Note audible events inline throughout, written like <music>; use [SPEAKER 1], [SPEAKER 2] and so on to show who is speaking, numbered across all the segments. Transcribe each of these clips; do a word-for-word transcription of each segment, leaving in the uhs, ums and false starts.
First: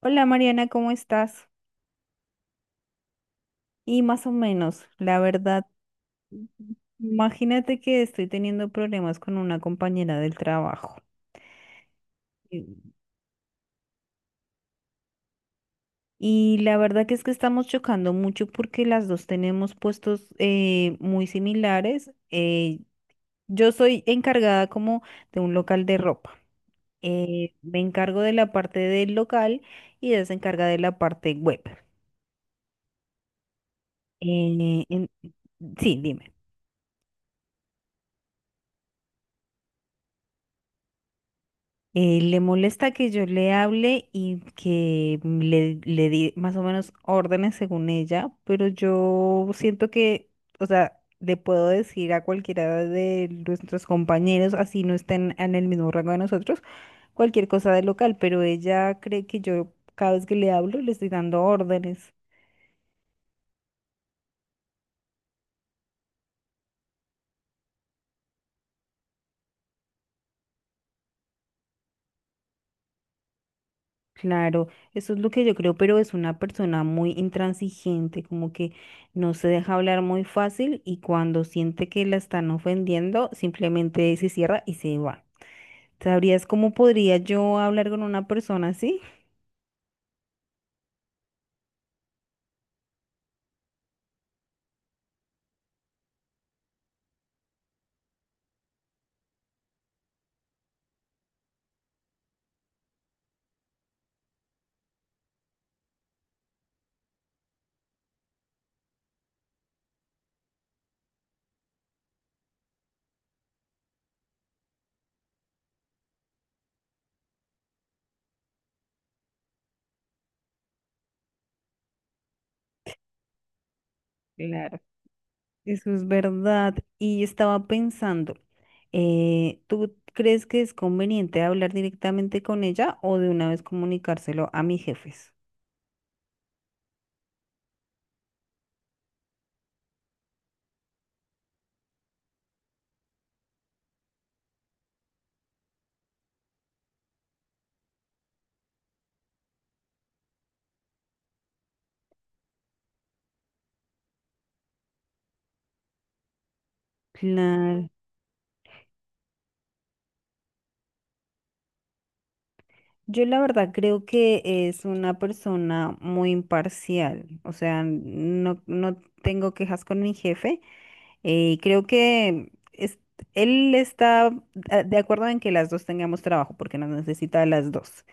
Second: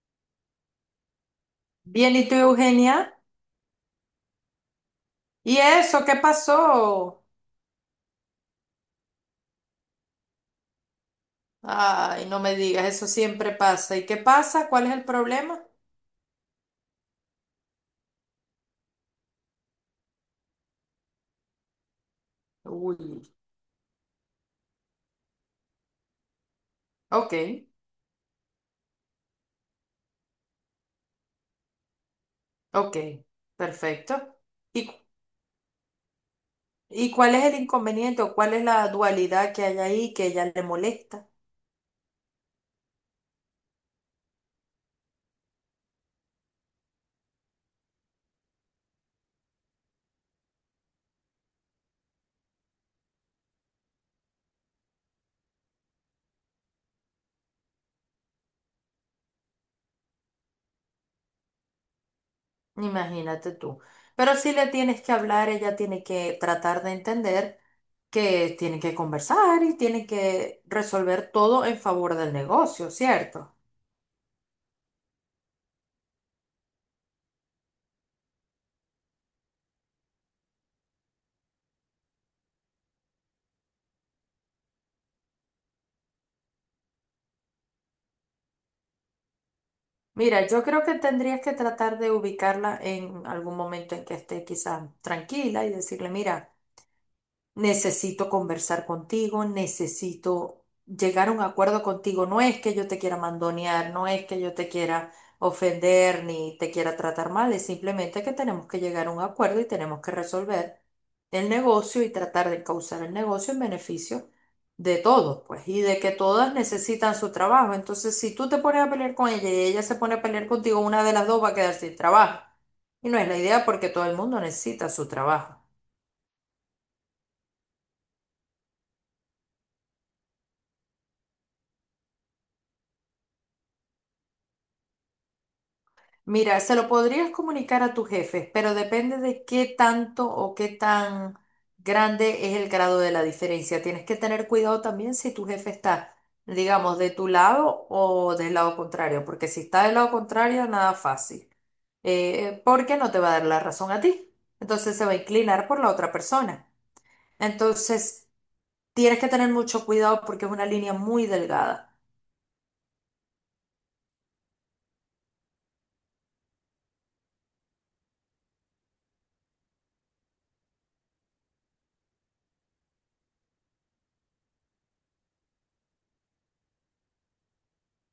[SPEAKER 1] Hola Mariana, ¿cómo estás?
[SPEAKER 2] Bien, ¿y tú, Eugenia?
[SPEAKER 1] Y más o menos, la
[SPEAKER 2] ¿Y
[SPEAKER 1] verdad,
[SPEAKER 2] eso qué pasó?
[SPEAKER 1] imagínate que estoy teniendo problemas con una compañera del trabajo.
[SPEAKER 2] Ay, no me
[SPEAKER 1] Y
[SPEAKER 2] digas, eso siempre pasa. ¿Y qué pasa? ¿Cuál es el problema?
[SPEAKER 1] y la verdad que es que estamos chocando mucho porque las dos tenemos puestos eh, muy similares. Eh,
[SPEAKER 2] Uy,
[SPEAKER 1] yo soy encargada como de un local de ropa. Eh,
[SPEAKER 2] ok,
[SPEAKER 1] me encargo de la parte del local y ella se encarga de la parte web.
[SPEAKER 2] ok, perfecto.
[SPEAKER 1] Eh,
[SPEAKER 2] ¿Y,
[SPEAKER 1] en- Sí, dime.
[SPEAKER 2] y cuál es el inconveniente o cuál es la dualidad que hay ahí que ella le molesta?
[SPEAKER 1] Eh, le molesta que yo le hable y que le, le di más o menos órdenes según ella, pero yo siento que, o sea, le puedo decir a cualquiera de nuestros compañeros, así no estén en el mismo rango de nosotros, cualquier cosa del local, pero ella cree que yo cada vez que le hablo le estoy dando órdenes.
[SPEAKER 2] Imagínate tú. Pero si le tienes que hablar, ella tiene que tratar de entender que tienen que conversar y tienen que resolver todo en favor del negocio, ¿cierto?
[SPEAKER 1] Claro, eso es lo que yo creo, pero es una persona muy intransigente, como que no se deja hablar muy fácil y cuando siente que la están ofendiendo, simplemente se cierra y se va. ¿Sabrías cómo podría yo hablar con una persona así?
[SPEAKER 2] Mira, yo creo que tendrías que tratar de ubicarla en algún momento en que esté quizá tranquila y decirle, mira, necesito conversar contigo, necesito llegar a un acuerdo contigo. No es que yo te quiera mandonear, no es que yo te quiera ofender ni te quiera tratar mal, es simplemente que tenemos que llegar a un acuerdo y tenemos que resolver el negocio y tratar de causar el negocio en beneficio de todos, pues, y de que todas necesitan su trabajo. Entonces, si tú te pones a pelear con ella y ella se pone a pelear contigo, una de las dos va a quedar sin trabajo. Y no es la idea porque todo el mundo
[SPEAKER 1] Claro.
[SPEAKER 2] necesita su trabajo.
[SPEAKER 1] Eso es verdad. Y estaba pensando, eh, ¿tú crees que es conveniente hablar directamente con ella o de una vez comunicárselo a mis jefes?
[SPEAKER 2] Mira, se lo podrías comunicar a tus jefes, pero depende de qué tanto o qué tan grande es el grado de la diferencia. Tienes que tener cuidado también si tu jefe está, digamos, de tu lado o del lado contrario, porque si está del lado contrario, nada fácil, eh, porque no te va a dar la razón a ti. Entonces se va a inclinar por la otra persona.
[SPEAKER 1] Claro.
[SPEAKER 2] Entonces, tienes que tener mucho cuidado porque es una línea muy delgada.
[SPEAKER 1] Yo la verdad creo que es una persona muy imparcial, o sea, no, no tengo quejas con mi jefe. eh, creo que es- Él está a- de acuerdo en que las dos tengamos trabajo porque nos necesita a las dos.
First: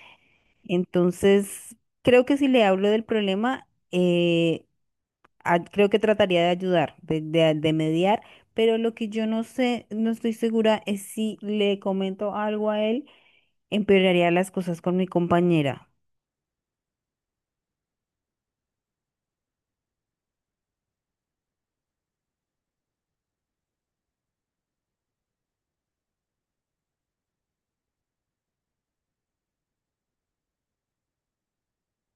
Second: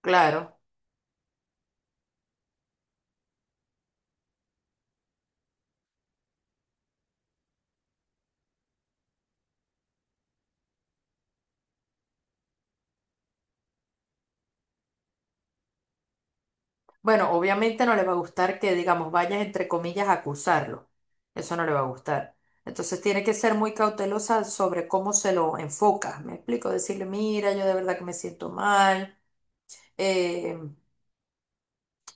[SPEAKER 2] Claro.
[SPEAKER 1] Entonces, creo que si le hablo del problema, eh, a- creo que trataría de ayudar, de, de de mediar, pero lo que yo no sé, no estoy segura es si le comento algo a él empeoraría las cosas con mi compañera.
[SPEAKER 2] Bueno, obviamente no le va a gustar que, digamos, vayas entre comillas a acusarlo. Eso no le va a gustar. Entonces tiene que ser muy cautelosa sobre cómo se lo enfoca. Me explico, decirle, mira, yo de verdad que me siento mal, eh,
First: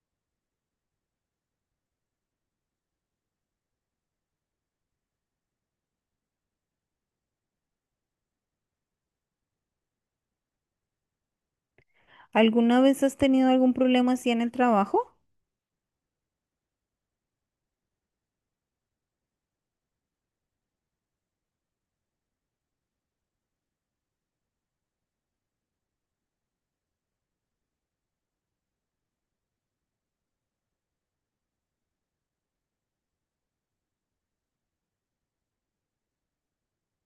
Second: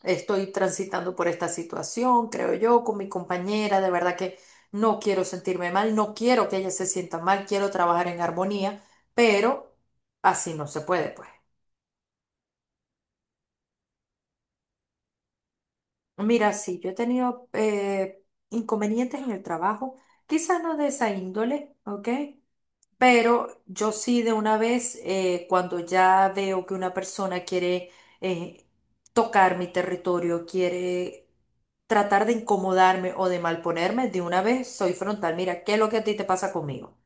[SPEAKER 2] estoy transitando por esta situación, creo yo, con mi compañera, de verdad que no quiero sentirme mal, no quiero que ella se sienta mal, quiero trabajar en armonía, pero así no se puede, pues.
[SPEAKER 1] ¿Alguna vez has tenido algún problema así en el trabajo?
[SPEAKER 2] Mira, sí, yo he tenido eh, inconvenientes en el trabajo, quizás no de esa índole, ¿ok? Pero yo sí de una vez, eh, cuando ya veo que una persona quiere eh, tocar mi territorio, quiere tratar de incomodarme o de malponerme, de una vez soy frontal. Mira, ¿qué es lo que a ti te pasa conmigo?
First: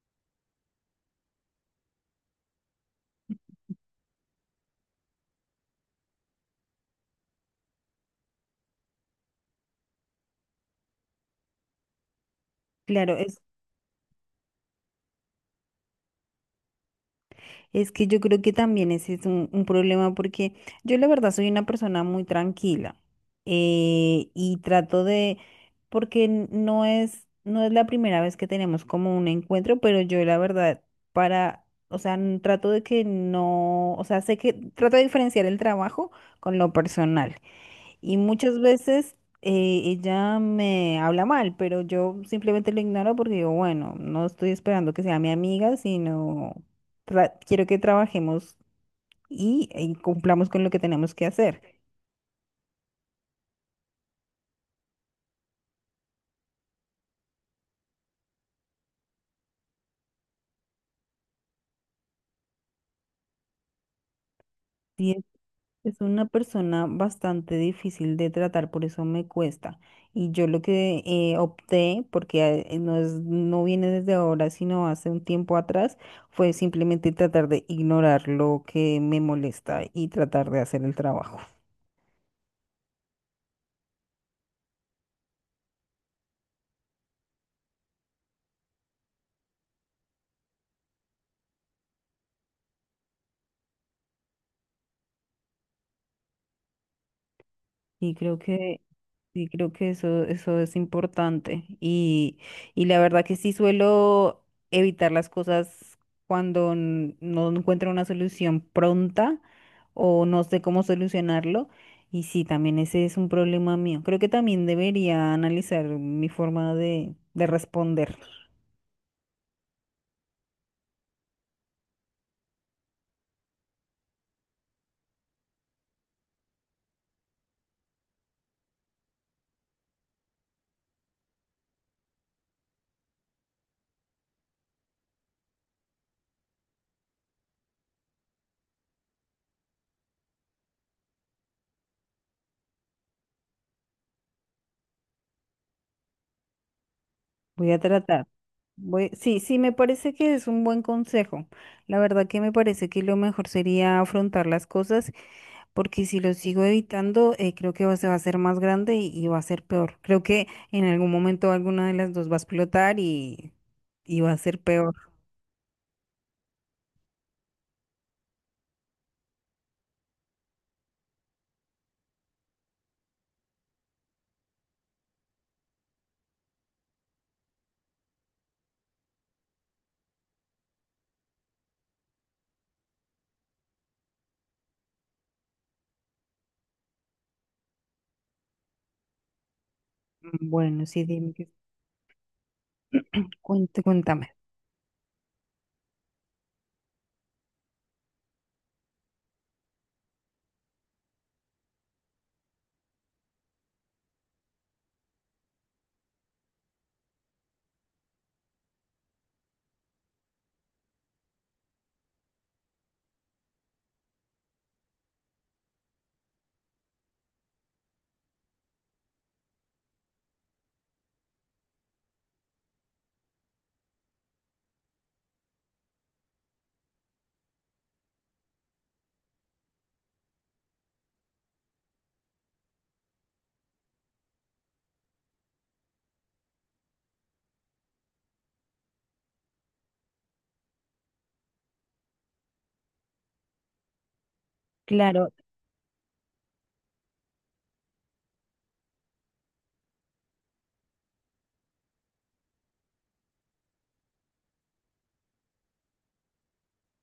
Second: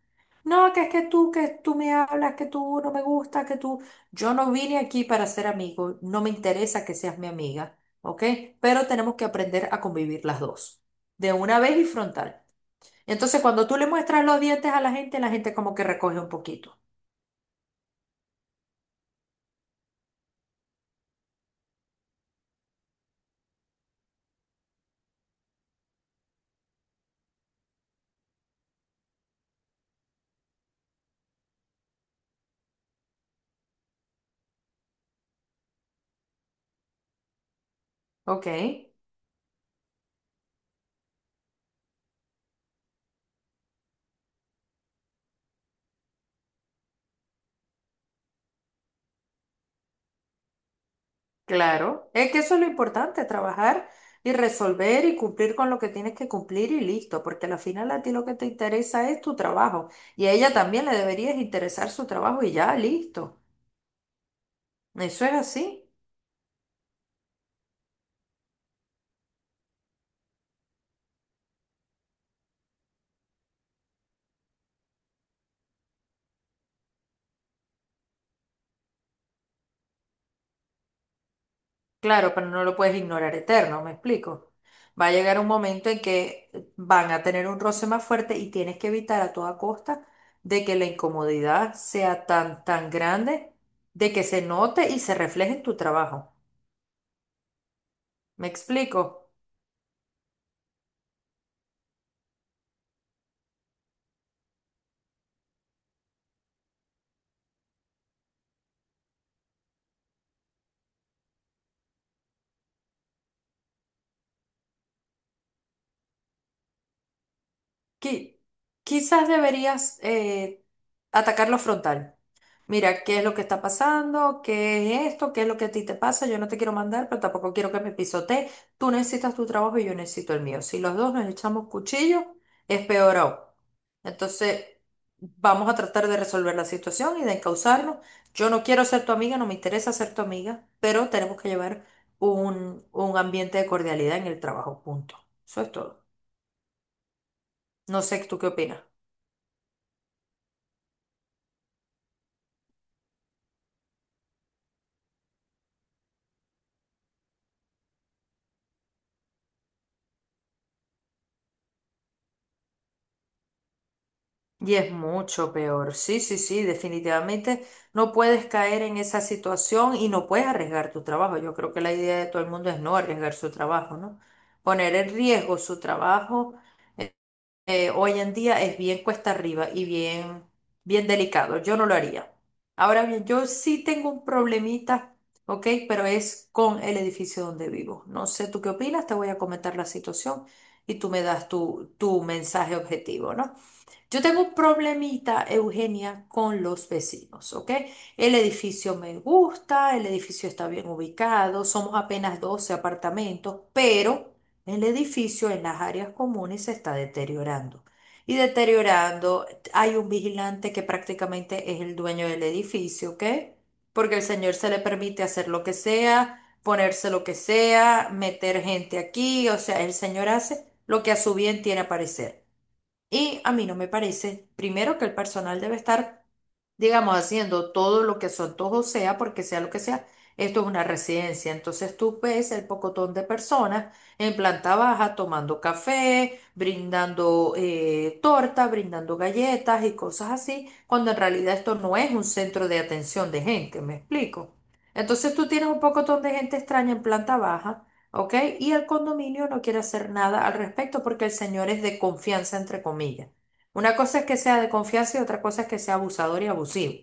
[SPEAKER 2] No, que es que tú, que tú me hablas, que tú no me gustas, que tú... Yo no vine aquí para ser amigo, no me interesa que seas mi amiga, ¿ok? Pero tenemos que aprender a convivir las dos, de una vez y frontal.
[SPEAKER 1] Claro, es,
[SPEAKER 2] Entonces, cuando tú le muestras los dientes a la gente, la gente como que recoge un poquito,
[SPEAKER 1] es que yo creo que también ese es un, un problema porque yo la verdad soy una persona muy tranquila. Eh, y trato de, porque n- no es, no es la primera vez que tenemos como un encuentro, pero yo la verdad para, o sea, n- trato de que no, o sea, sé que trato de diferenciar el trabajo con lo personal. Y
[SPEAKER 2] ¿ok?
[SPEAKER 1] muchas veces eh, ella me habla mal, pero yo simplemente lo ignoro porque digo, bueno, no estoy esperando que sea mi amiga, sino tra- quiero que trabajemos y, y cumplamos con lo que tenemos que hacer.
[SPEAKER 2] Claro, es que eso es lo importante, trabajar y resolver y cumplir con lo que tienes que cumplir y listo, porque al final a ti lo que te interesa es tu trabajo y a ella también le deberías interesar su trabajo y ya, listo.
[SPEAKER 1] Sí, es
[SPEAKER 2] Eso es así,
[SPEAKER 1] es una persona bastante difícil de tratar, por eso me cuesta. Y yo lo que eh, opté, porque eh, eh, no es, no viene desde ahora, sino hace un tiempo atrás, fue simplemente tratar de ignorar lo que me molesta y tratar de hacer el trabajo.
[SPEAKER 2] claro, pero no lo puedes ignorar eterno, ¿me explico? Va a llegar un momento en que van a tener un roce más fuerte y tienes que evitar a toda costa de que la incomodidad sea tan, tan grande, de que se note y se refleje en tu trabajo.
[SPEAKER 1] Y creo
[SPEAKER 2] ¿Me
[SPEAKER 1] que,
[SPEAKER 2] explico?
[SPEAKER 1] y creo que eso, eso es importante. Y, y la verdad que sí suelo evitar las cosas cuando n- no encuentro una solución pronta o no sé cómo solucionarlo. Y sí, también ese es un problema mío. Creo que también debería analizar mi forma de, de responder.
[SPEAKER 2] Qui- quizás deberías eh, atacarlo frontal. Mira, ¿qué es lo que está pasando? ¿Qué es esto? ¿Qué es lo que a ti te pasa? Yo no te quiero mandar, pero tampoco quiero que me pisotee. Tú necesitas tu trabajo y yo necesito el mío. Si los dos nos echamos cuchillo, es peor aún. Entonces, vamos a tratar de resolver la situación y de encauzarnos. Yo no quiero ser tu amiga, no me interesa ser tu amiga, pero tenemos que llevar un, un ambiente de cordialidad en el trabajo, punto. Eso es todo.
[SPEAKER 1] Voy a
[SPEAKER 2] No sé,
[SPEAKER 1] tratar.
[SPEAKER 2] ¿tú qué opinas?
[SPEAKER 1] Voy... Sí, sí, me parece que es un buen consejo. La verdad que me parece que lo mejor sería afrontar las cosas, porque si lo sigo evitando, eh, creo que va- se va a hacer más grande y, y va a ser peor. Creo que en algún momento alguna de las dos va a explotar y, y va a ser
[SPEAKER 2] Y es
[SPEAKER 1] peor.
[SPEAKER 2] mucho peor. Sí, sí, sí, definitivamente no puedes caer en esa situación y no puedes arriesgar tu trabajo. Yo creo que la idea de todo el mundo es no arriesgar su trabajo, ¿no? Poner en riesgo su trabajo eh, hoy en día es bien cuesta arriba y bien, bien delicado. Yo no lo haría. Ahora bien, yo sí tengo un problemita, ¿ok? Pero es con el edificio donde vivo. No sé tú qué opinas, te voy a comentar la
[SPEAKER 1] Mm,
[SPEAKER 2] situación
[SPEAKER 1] bueno,
[SPEAKER 2] y
[SPEAKER 1] sí,
[SPEAKER 2] tú me
[SPEAKER 1] dime, que-
[SPEAKER 2] das tu, tu mensaje objetivo, ¿no?
[SPEAKER 1] cuente-
[SPEAKER 2] Yo
[SPEAKER 1] cuéntame.
[SPEAKER 2] tengo un problemita, Eugenia, con los vecinos, ¿ok? El edificio me gusta, el edificio está bien ubicado, somos apenas doce apartamentos, pero el edificio en las áreas comunes se está deteriorando. Y deteriorando, hay un vigilante que prácticamente es el dueño del edificio, ¿ok? Porque el señor se le permite hacer lo que sea, ponerse lo que sea, meter gente aquí, o sea, el señor hace lo que a su bien tiene a parecer. Y a mí no me parece, primero, que el personal debe estar, digamos, haciendo todo lo que su antojo sea, porque sea lo que sea, esto es una residencia. Entonces tú ves el pocotón de personas en planta baja tomando café, brindando eh, torta, brindando galletas y cosas así, cuando en realidad esto no es un centro de atención de gente, ¿me explico?
[SPEAKER 1] Claro,
[SPEAKER 2] Entonces tú tienes un pocotón de gente extraña en planta baja, ¿ok? Y el condominio no quiere hacer nada al respecto porque el señor es de confianza, entre comillas. Una cosa es que sea de confianza y otra cosa es que sea abusador y abusivo.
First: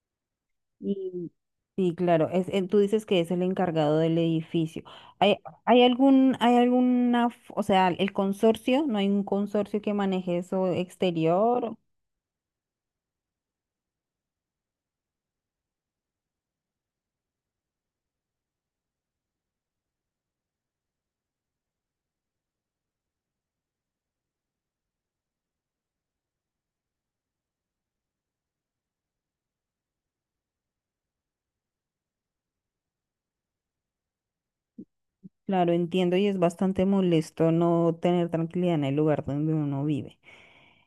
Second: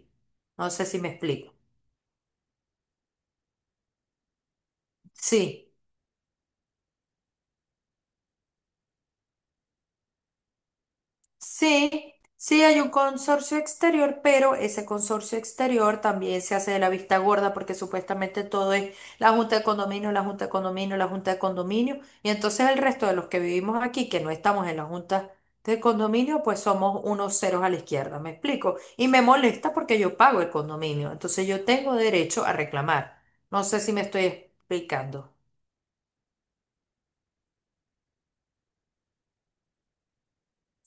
[SPEAKER 2] No sé si me
[SPEAKER 1] y
[SPEAKER 2] explico.
[SPEAKER 1] sí, claro, es, eh, tú dices que es el encargado del edificio. ¿Hay,
[SPEAKER 2] Sí.
[SPEAKER 1] hay algún, hay alguna, f- o sea, el consorcio, no hay un consorcio que maneje eso exterior?
[SPEAKER 2] Sí, sí hay un consorcio exterior, pero ese consorcio exterior también se hace de la vista gorda porque supuestamente todo es la junta de condominio, la junta de condominio, la junta de condominio. Y entonces el resto de los que vivimos aquí, que no estamos en la junta de condominio, pues somos unos ceros a la izquierda, ¿me explico? Y me molesta porque yo pago el condominio, entonces yo tengo derecho a reclamar. No sé si me estoy explicando.
[SPEAKER 1] Claro, entiendo y es bastante molesto no tener tranquilidad en el lugar donde uno vive.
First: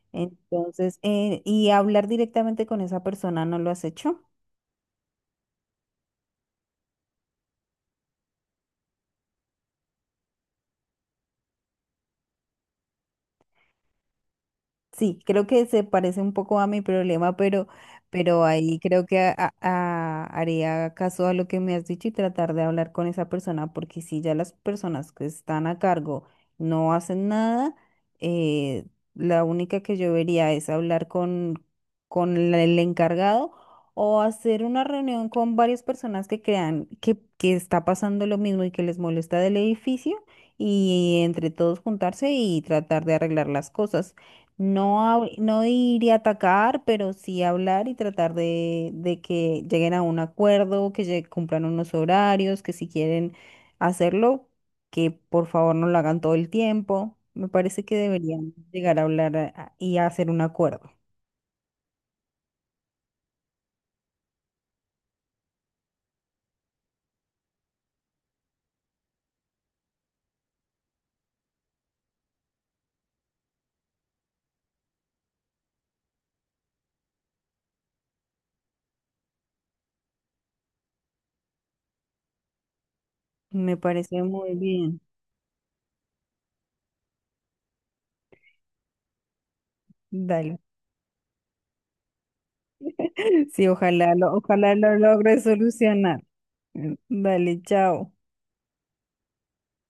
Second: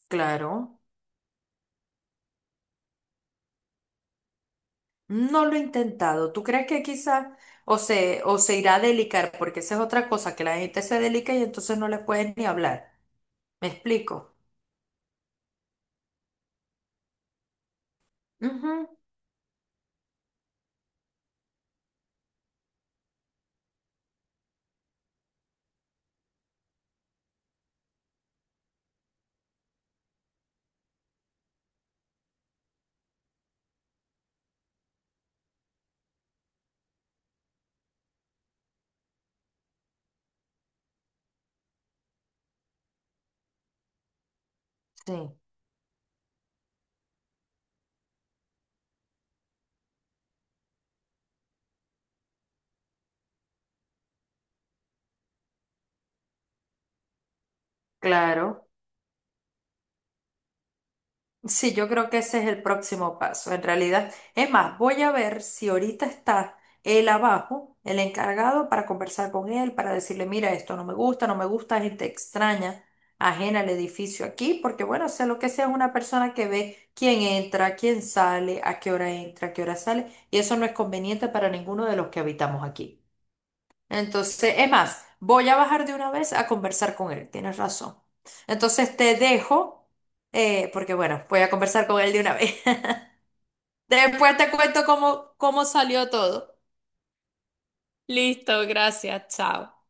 [SPEAKER 2] Claro.
[SPEAKER 1] Entonces, eh, y hablar directamente con esa persona, ¿no lo has hecho?
[SPEAKER 2] No lo he intentado. ¿Tú crees que quizá o se, o se irá a delicar? Porque esa es otra cosa, que la gente se delica y entonces no le puedes ni hablar. ¿Me explico?
[SPEAKER 1] Sí, creo que se parece un poco a mi problema, pero, pero
[SPEAKER 2] Ujú.
[SPEAKER 1] ahí creo que a- a- haría caso a lo que me has dicho y tratar de hablar con esa persona, porque si ya las personas que están a cargo no hacen nada, eh, la única que yo vería es hablar con, con la- el encargado o hacer una reunión con varias personas que crean que, que está pasando lo mismo y que les molesta del edificio y entre todos juntarse y tratar de arreglar las cosas. No,
[SPEAKER 2] Sí,
[SPEAKER 1] hab- no ir y atacar, pero sí hablar y tratar de, de que lleguen a un acuerdo, que lle- cumplan unos horarios, que si quieren hacerlo, que por favor no lo hagan todo el tiempo. Me parece que deberían
[SPEAKER 2] claro.
[SPEAKER 1] llegar a hablar a- a- y a hacer un acuerdo.
[SPEAKER 2] Sí, yo creo que ese es el próximo paso. En realidad, es más, voy a ver si ahorita está él abajo, el encargado, para conversar con él, para decirle, mira, esto no me gusta, no me gusta, gente extraña, ajena al edificio aquí, porque bueno, sea lo que sea, es una persona que ve quién entra, quién sale, a qué hora entra, a qué hora sale, y eso no es conveniente para ninguno de los que habitamos aquí.
[SPEAKER 1] Me parece
[SPEAKER 2] Entonces,
[SPEAKER 1] muy
[SPEAKER 2] es
[SPEAKER 1] bien.
[SPEAKER 2] más, voy a bajar de una vez a conversar con él, tienes razón. Entonces te dejo,
[SPEAKER 1] Dale.
[SPEAKER 2] eh, porque bueno, voy a conversar con él de una vez.
[SPEAKER 1] <laughs> Sí,
[SPEAKER 2] <laughs>
[SPEAKER 1] ojalá lo,
[SPEAKER 2] Después te
[SPEAKER 1] ojalá
[SPEAKER 2] cuento
[SPEAKER 1] lo
[SPEAKER 2] cómo,
[SPEAKER 1] logre
[SPEAKER 2] cómo salió
[SPEAKER 1] solucionar.
[SPEAKER 2] todo.
[SPEAKER 1] Mm, dale, chao.
[SPEAKER 2] Listo, gracias, chao.